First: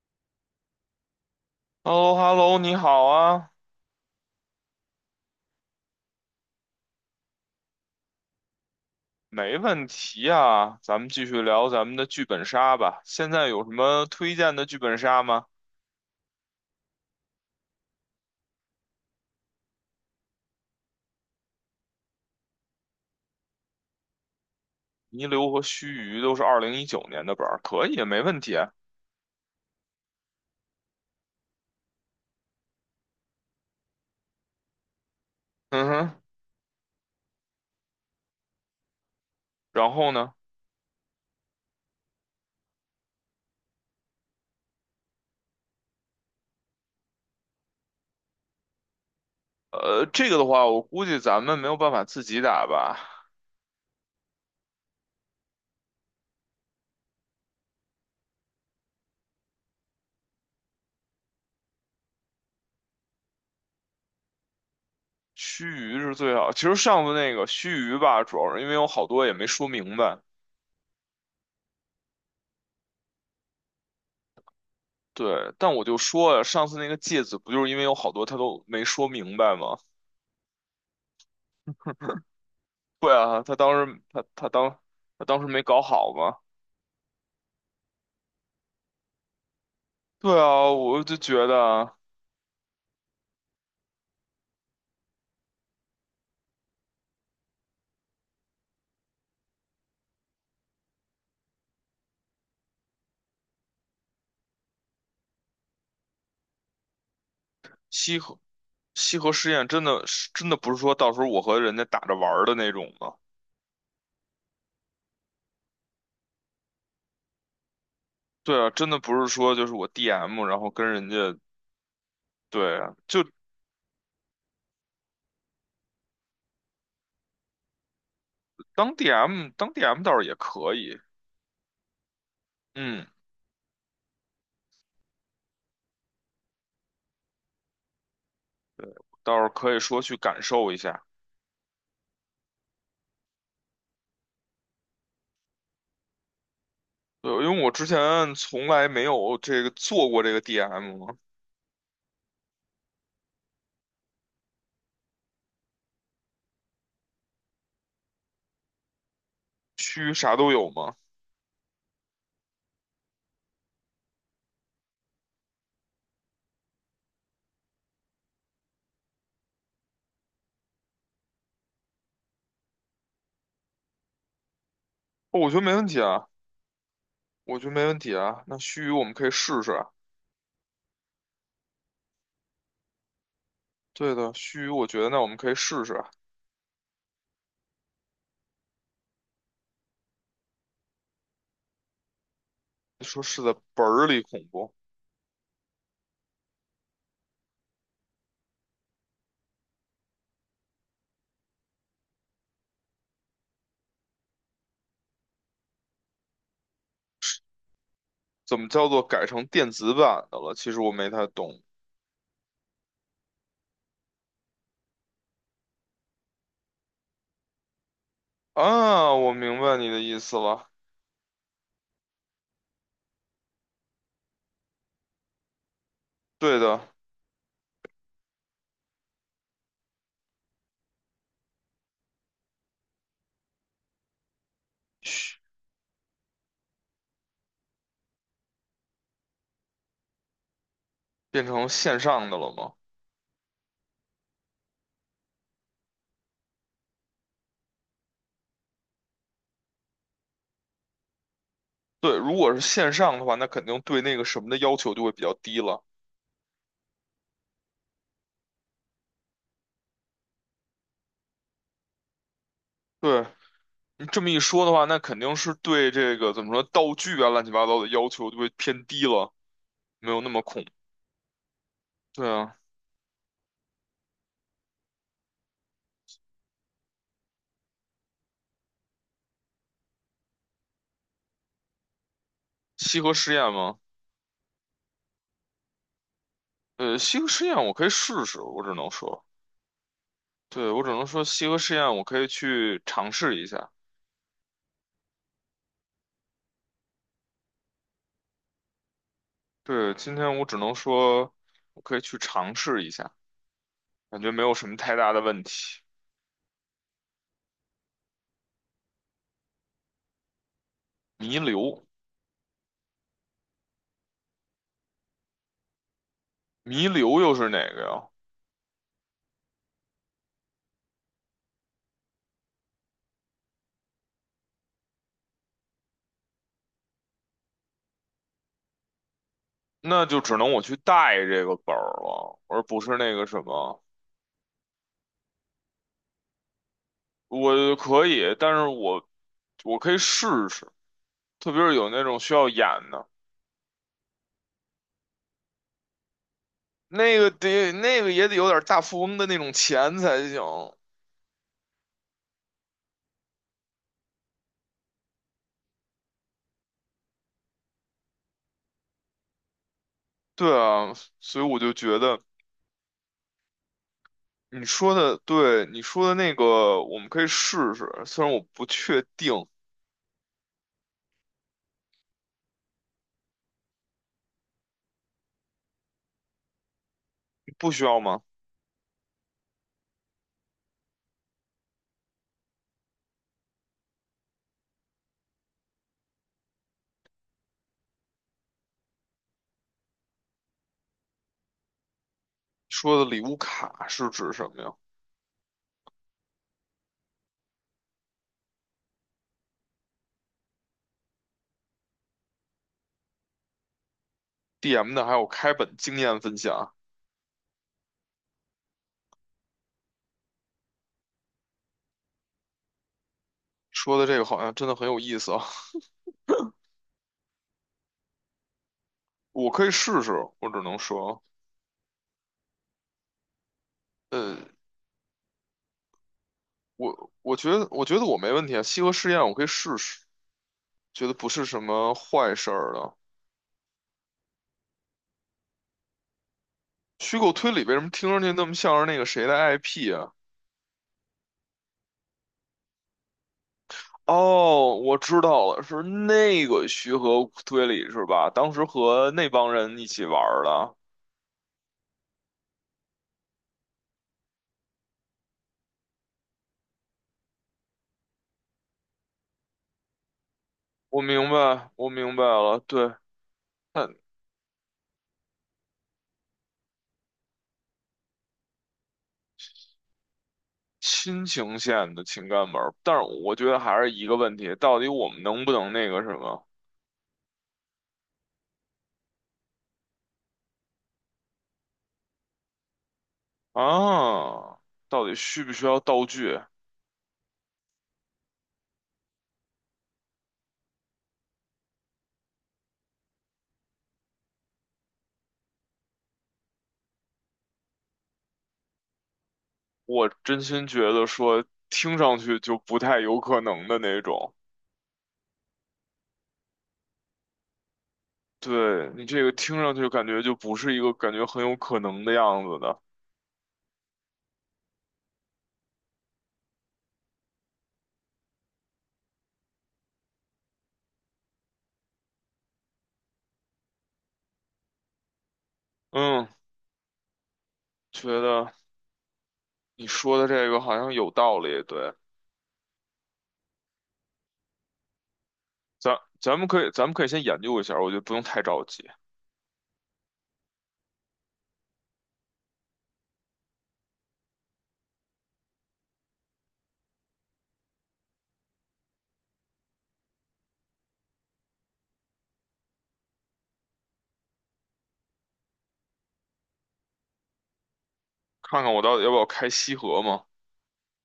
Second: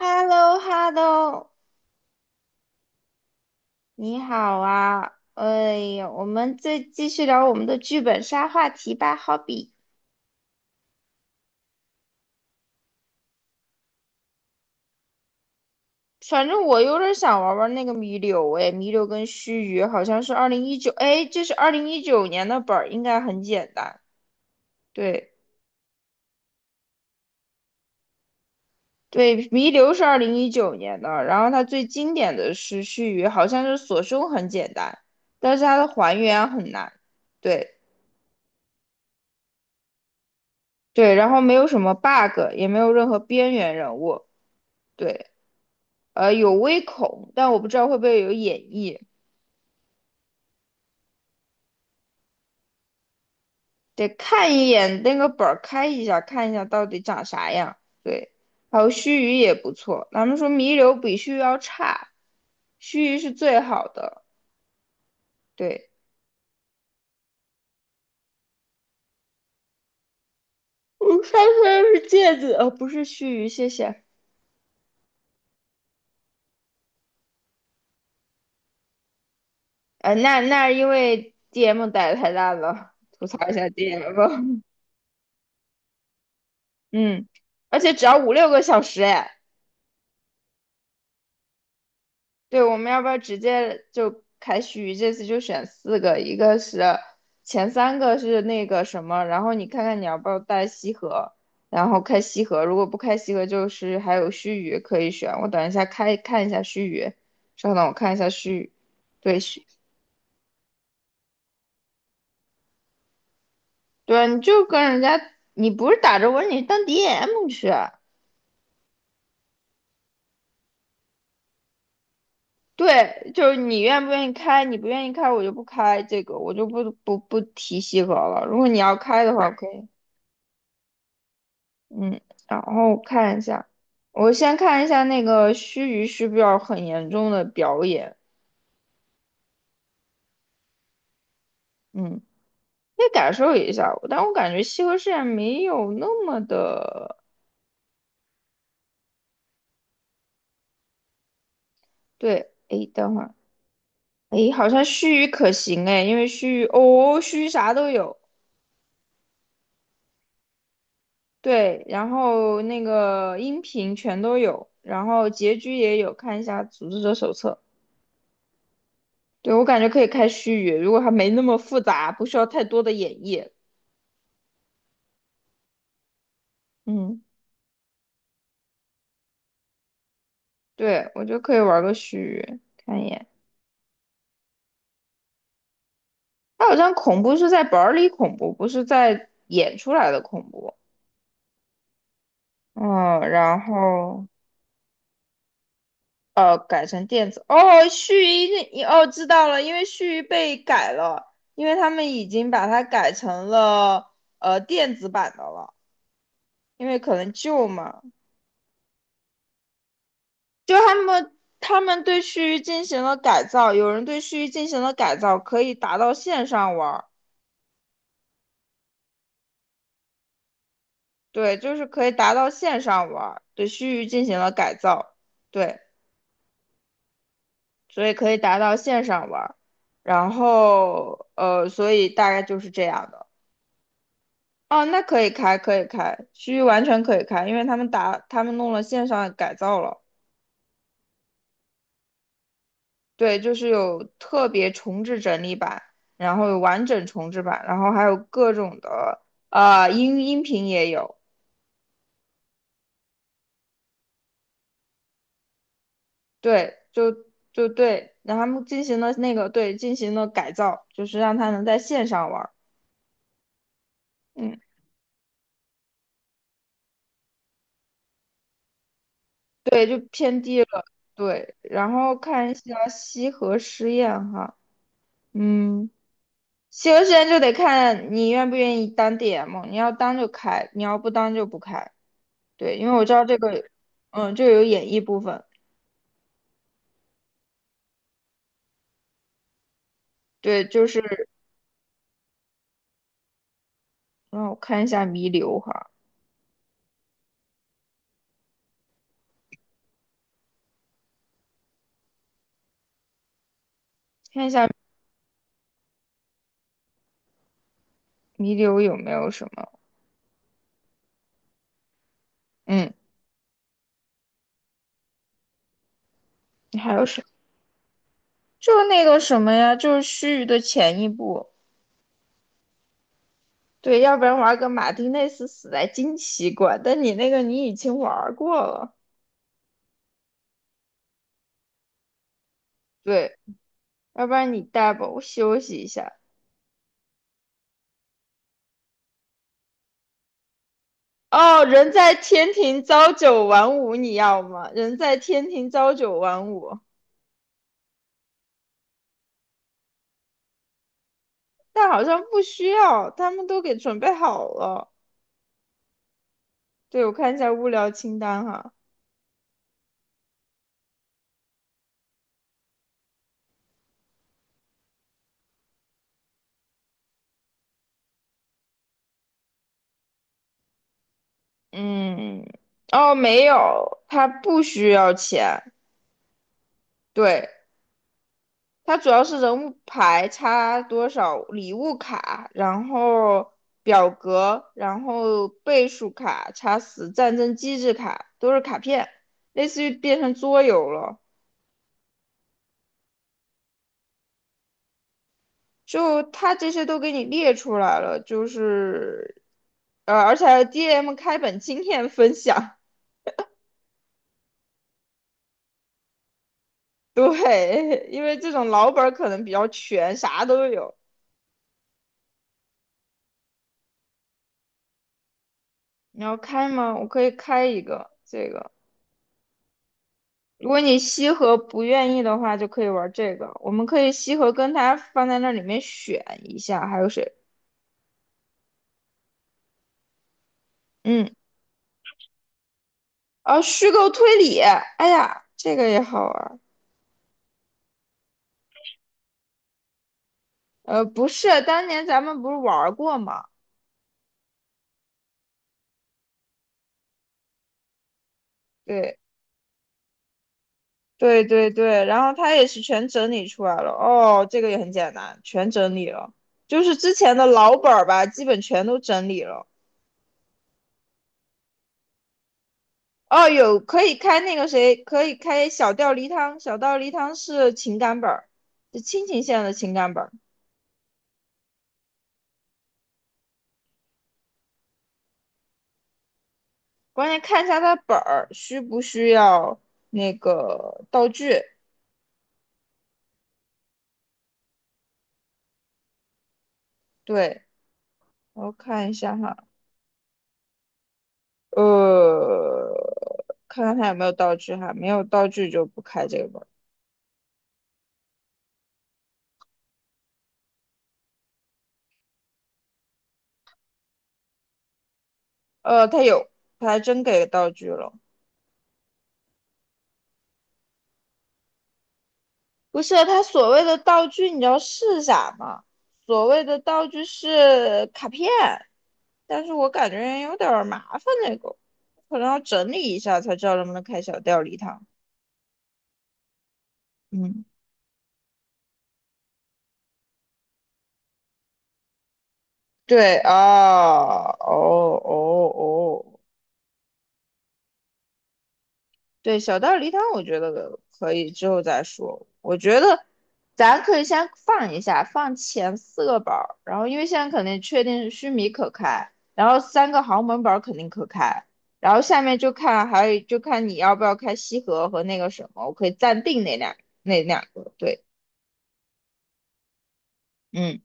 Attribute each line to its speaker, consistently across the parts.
Speaker 1: h e l l o h e l l o
Speaker 2: h e l l o h e l l o 你好啊，
Speaker 1: 你好啊！哎呀，我们再继续聊我们的剧本杀话题吧。好
Speaker 2: 没
Speaker 1: 比，
Speaker 2: 问题啊，咱们继续聊咱们的剧本杀吧。现在有什么推荐的剧本杀吗？
Speaker 1: 反正我有点想玩玩那个弥留，哎，弥留跟须臾好像是二零一九，哎，这是二零一九年的本儿，应该很简单。
Speaker 2: 泥
Speaker 1: 对
Speaker 2: 流》和须臾都是二零一九年的本儿，可以，没问题啊。
Speaker 1: 对，弥留是二零一九年的，然后它最经典的是须臾，好像是锁胸很简单，但是它
Speaker 2: 嗯
Speaker 1: 的还
Speaker 2: 哼，
Speaker 1: 原很难。对
Speaker 2: 然后呢？
Speaker 1: 对，然后没有什么 bug，也没有任何边缘人物。对。有微恐，但我不知道会不会有演绎，
Speaker 2: 这个的话，我估计咱们没有办法自己打吧。
Speaker 1: 得看一眼那个本儿，开一下，看一下到底长啥样。对，还有须臾也不错，咱们说弥留比须臾要差，须臾是最好的。
Speaker 2: 须
Speaker 1: 对，
Speaker 2: 臾是最好，其实上次那个须臾吧，主要是因为有好多也没说明白。
Speaker 1: 我上次是戒指，不是须臾，谢谢。
Speaker 2: 对，但我就说呀，上次那个芥子不就是因为有好多他都没说明白吗？
Speaker 1: 那因为 DM 打的太烂了，
Speaker 2: 对
Speaker 1: 吐
Speaker 2: 啊，
Speaker 1: 槽一
Speaker 2: 他
Speaker 1: 下
Speaker 2: 当时他他
Speaker 1: DM。
Speaker 2: 当他当时没搞好嘛。
Speaker 1: 嗯，而且只要五六个小时，哎。
Speaker 2: 对啊，我就觉得啊。
Speaker 1: 对，我们要不要直接就开许这次就选四个？一个是前三个是那个什么，然后你看看你要不要带西河，然后开西河。如果不开西河，就是还有须臾可以选。我等一下开看一下须臾，稍等我看一
Speaker 2: 西
Speaker 1: 下
Speaker 2: 河
Speaker 1: 须臾。
Speaker 2: 西河
Speaker 1: 对，
Speaker 2: 实验真的是真的不是说到时候我和人家打着玩儿的那种嘛。
Speaker 1: 对啊，你就跟人家，你不是打着我，你当 DM 去啊。
Speaker 2: 对啊，真的不是说就是我 DM，然后跟人家。对啊，就
Speaker 1: 对，就是你愿不愿意开，你不愿意开，我就不开这个，我就不提西河了。如果你要
Speaker 2: 当
Speaker 1: 开的话，
Speaker 2: DM
Speaker 1: 可
Speaker 2: 当
Speaker 1: 以。
Speaker 2: DM 倒是也可以，
Speaker 1: 嗯，然后
Speaker 2: 嗯，
Speaker 1: 看一下，我先看一下那个须臾需不是要很严重的表演，
Speaker 2: 倒是可以说去感受一下。
Speaker 1: 嗯，可以感受一下，但我感觉西河试验没有那么的，
Speaker 2: 对，因为我之前从来没有这个做过这个 DM 嘛，
Speaker 1: 对，诶，等会儿，诶，好像须臾可行诶，因为须臾，哦，须臾啥都有，
Speaker 2: 须啥都有嘛。
Speaker 1: 对，然后那个音频全都有，然后结局也有，看一下组织者手册，对，我感觉可以开须臾，如果它没那么复杂，不需要太多的演绎，
Speaker 2: 哦，我觉得没问题啊，
Speaker 1: 嗯。
Speaker 2: 我觉得没问题啊。那须我们可以试试啊。
Speaker 1: 对，我觉得可以玩个须拟，看一眼。
Speaker 2: 对的，须臾，我觉得那我们可以试试。
Speaker 1: 它好像恐怖是在本儿里恐怖，不是在演出来的恐怖。
Speaker 2: 你
Speaker 1: 嗯，
Speaker 2: 说是在
Speaker 1: 然
Speaker 2: 本儿里
Speaker 1: 后
Speaker 2: 恐怖，
Speaker 1: 改成电子。哦，须臾那你哦知道了，因为须臾被改了，因为他们已经把它改成了电子版的了，因为可能旧嘛，
Speaker 2: 怎么叫做改成电子版的了？其
Speaker 1: 就
Speaker 2: 实我
Speaker 1: 他
Speaker 2: 没太
Speaker 1: 们
Speaker 2: 懂
Speaker 1: 他们对须臾进行了改造，有人对须臾进行了改造，可以达到线上玩儿。
Speaker 2: 啊。我明白你的意思了。
Speaker 1: 对，就是可以达到线上玩儿，对区域进行了改造，对，
Speaker 2: 对的，
Speaker 1: 所以可以达到线上玩儿，然后所以大概就是这样的。哦，那可以
Speaker 2: 嘘，
Speaker 1: 开，可以开，区域完全可以开，因为他们打，他们弄了线上改造了，
Speaker 2: 变成线上的了吗？
Speaker 1: 对，就是有特别重置整理版，然后有完整重置版，然后还有各种的，音频也有，
Speaker 2: 对，如果是线上的话，那肯定对那个什么的要求就会比较低了。
Speaker 1: 对，就对，然后他们进行了那个对进行了改造，就是让他能在线上玩儿
Speaker 2: 对，你这么一
Speaker 1: 嗯，
Speaker 2: 说的话，那肯定是对这个怎么说道具啊、乱七八糟的要求就会偏低了，没有那么恐。
Speaker 1: 对，然后
Speaker 2: 对
Speaker 1: 看一
Speaker 2: 啊，
Speaker 1: 下西河实验哈，嗯，西河实验就得看你愿不愿意当 DM，你要当就开，你要不当就不开。对，因为
Speaker 2: 西
Speaker 1: 我知
Speaker 2: 河
Speaker 1: 道
Speaker 2: 实
Speaker 1: 这
Speaker 2: 验
Speaker 1: 个，
Speaker 2: 吗？
Speaker 1: 嗯，这个有演绎部分。
Speaker 2: 西河实验我可以试试，我只能说。
Speaker 1: 对，
Speaker 2: 对，我
Speaker 1: 就
Speaker 2: 只
Speaker 1: 是
Speaker 2: 能说西河试验，我可以去尝试一下。
Speaker 1: 让我看一下弥留哈，
Speaker 2: 对，今天我只能说，我可以去尝试一下，感觉没
Speaker 1: 看一
Speaker 2: 有什
Speaker 1: 下
Speaker 2: 么太大的问题。
Speaker 1: 弥留有没有什么，
Speaker 2: 弥留，
Speaker 1: 嗯，
Speaker 2: 弥
Speaker 1: 还有什
Speaker 2: 留
Speaker 1: 么？
Speaker 2: 又是哪个呀？
Speaker 1: 就是那个什么呀，就是须臾的前一部。对，要不然玩个马丁内斯死在惊奇馆，但你那个你已经玩过了，
Speaker 2: 那就只能我去带这个本儿了，而不是那个
Speaker 1: 对，
Speaker 2: 什么。
Speaker 1: 要不然你带吧，我休息一下。
Speaker 2: 我可以，但是我可以试试，特别
Speaker 1: 哦，
Speaker 2: 是有
Speaker 1: 人
Speaker 2: 那
Speaker 1: 在
Speaker 2: 种需要
Speaker 1: 天
Speaker 2: 演
Speaker 1: 庭
Speaker 2: 的，
Speaker 1: 朝九晚五，你要吗？人在天庭朝九晚五，
Speaker 2: 那个得那个也得有点大富翁的那种钱才行。
Speaker 1: 但好像不需要，他们都给准备好了。对，我看一下物料清单哈，
Speaker 2: 对啊，所以我就觉得。你说的对，你说的那个我们可以试试，虽然我不确定，
Speaker 1: 嗯，哦，没有，他不需要钱，对，
Speaker 2: 不需要吗？
Speaker 1: 它主要是人物牌差多少，礼物卡，然后表格，然后倍数卡、差死战争机制卡，都是卡片，类似于变成桌游了。
Speaker 2: 说的礼物卡是指什么呀
Speaker 1: 就它这些都给你列出来了，就是，而且还有 DM 开本经验分享。
Speaker 2: ？DM 的还有开本经验分享，
Speaker 1: 对，因为这种老本儿可能比较全，啥都有。
Speaker 2: 说的这个好像真的很有意思啊，
Speaker 1: 你要开吗？我可以开一个这个。
Speaker 2: 我可以试试，我只
Speaker 1: 如
Speaker 2: 能
Speaker 1: 果你
Speaker 2: 说。
Speaker 1: 西河不愿意的话，就可以玩这个。我们可以西
Speaker 2: 呃，
Speaker 1: 河跟他放在那里面选一下，还有
Speaker 2: 我
Speaker 1: 谁？
Speaker 2: 我觉得我觉得我没问题啊，西河试验我可以试试，觉得不
Speaker 1: 嗯，
Speaker 2: 是什么坏事儿的。
Speaker 1: 哦，虚构推理，哎呀，这个也好玩儿。
Speaker 2: 虚构推理为什么听上去那么像是那个谁的 IP 啊？
Speaker 1: 不是，当年咱们不是玩儿过吗？
Speaker 2: 哦，我知道了，是那个徐和推理是吧？当时和
Speaker 1: 对，
Speaker 2: 那帮人一起玩儿的。
Speaker 1: 对对对，然后他也是全整理出来了。哦，这个也很简单，全整理了，就是之前的老本儿吧，基本全都整理了。
Speaker 2: 我明白了。对，
Speaker 1: 哦，有
Speaker 2: 看
Speaker 1: 可以开那个谁，可以开小吊梨汤，小吊梨汤是情感本儿，是亲情线的情感本儿。
Speaker 2: 亲情线的情感本儿，但是我觉得还是一个问题，到底我们能不能那个什么
Speaker 1: 关键看一下它本儿需不需要那个道具。
Speaker 2: 啊？到底需不需要道具？
Speaker 1: 对，我看一下哈，呃，看看它有没有道具哈，没有道具就不开这个本儿。
Speaker 2: 我真心觉得说，听上去就不太有可能的那种。
Speaker 1: 它有，它还真给道具了。
Speaker 2: 对，你这个听上去感觉就不是一个感觉很有可能的样子的。
Speaker 1: 不是，他所谓的道具，你知道是啥吗？所谓的道具是卡片，但是我感觉有点儿麻烦那个，可能要整理一下才知道能不能开小调礼堂。
Speaker 2: 嗯，
Speaker 1: 嗯，
Speaker 2: 觉得。你说的这个好像有道理，对，
Speaker 1: 对啊，哦哦
Speaker 2: 咱咱
Speaker 1: 哦
Speaker 2: 们可以咱们可以先研究一下，我觉得不用太着急，
Speaker 1: 对，小道儿梨汤，我觉得可以之后再说。我觉得咱可以先放一下，放前四个宝儿，然后因为现在肯定确定须弥可开，然后三个豪门宝儿肯定可开，然后下面就看还有就看你要不要开西河和那个什么，我可以暂定那两个。对，
Speaker 2: 看看我到底要不要开西河嘛。
Speaker 1: 嗯，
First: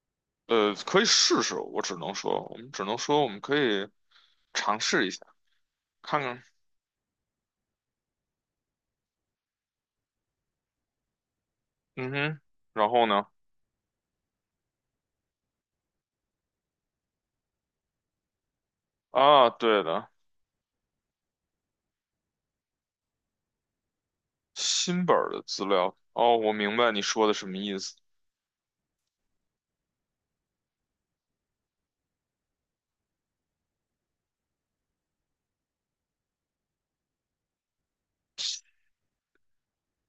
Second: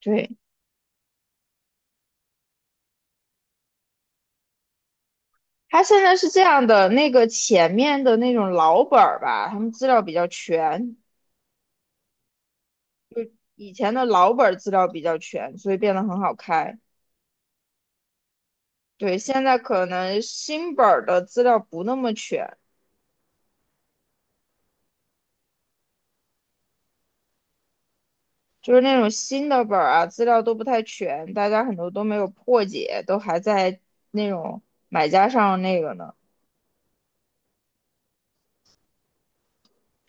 Speaker 1: 对，
Speaker 2: 可以试试，我只能说，我们只能说我们可以尝试一下，
Speaker 1: 他现在
Speaker 2: 看
Speaker 1: 是这
Speaker 2: 看。
Speaker 1: 样的，那个前面的那种老本儿吧，他们资料比较全，
Speaker 2: 嗯哼，然后呢？
Speaker 1: 以前的老本儿资料比较全，所以变得很好开。对，现
Speaker 2: 啊，
Speaker 1: 在
Speaker 2: 对
Speaker 1: 可
Speaker 2: 的，
Speaker 1: 能新本儿的资料不那么全，
Speaker 2: 新本儿的资料，哦，我明白你说的什么意思。
Speaker 1: 就是那种新的本儿啊，资料都不太全，大家很多都没有破解，都还在那种买家上那个呢。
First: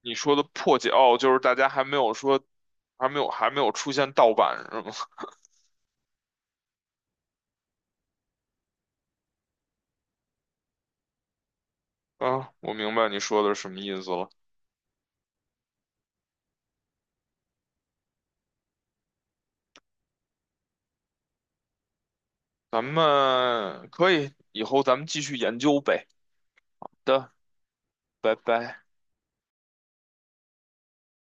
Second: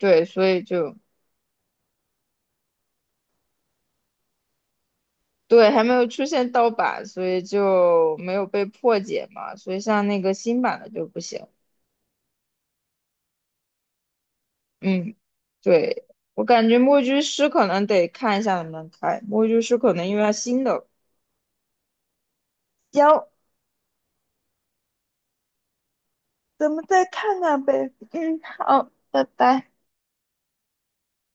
Speaker 2: 你说的
Speaker 1: 所以
Speaker 2: 破解，
Speaker 1: 就
Speaker 2: 哦，就是大家还没有说，还没有出现盗版是吗？
Speaker 1: 对，还没有出现盗版，所以就没有被破解嘛。所以像那个新版的就不行。
Speaker 2: 啊，我明白你说的是什么意思了。
Speaker 1: 嗯，对，我感觉墨居师可能得看一下能不能开，墨居师可能因为它新的。
Speaker 2: 咱
Speaker 1: 行，
Speaker 2: 们可以，以后咱们继续研究呗。
Speaker 1: 咱们
Speaker 2: 好
Speaker 1: 再
Speaker 2: 的，
Speaker 1: 看看呗。
Speaker 2: 拜
Speaker 1: 嗯，
Speaker 2: 拜。
Speaker 1: 好，拜拜。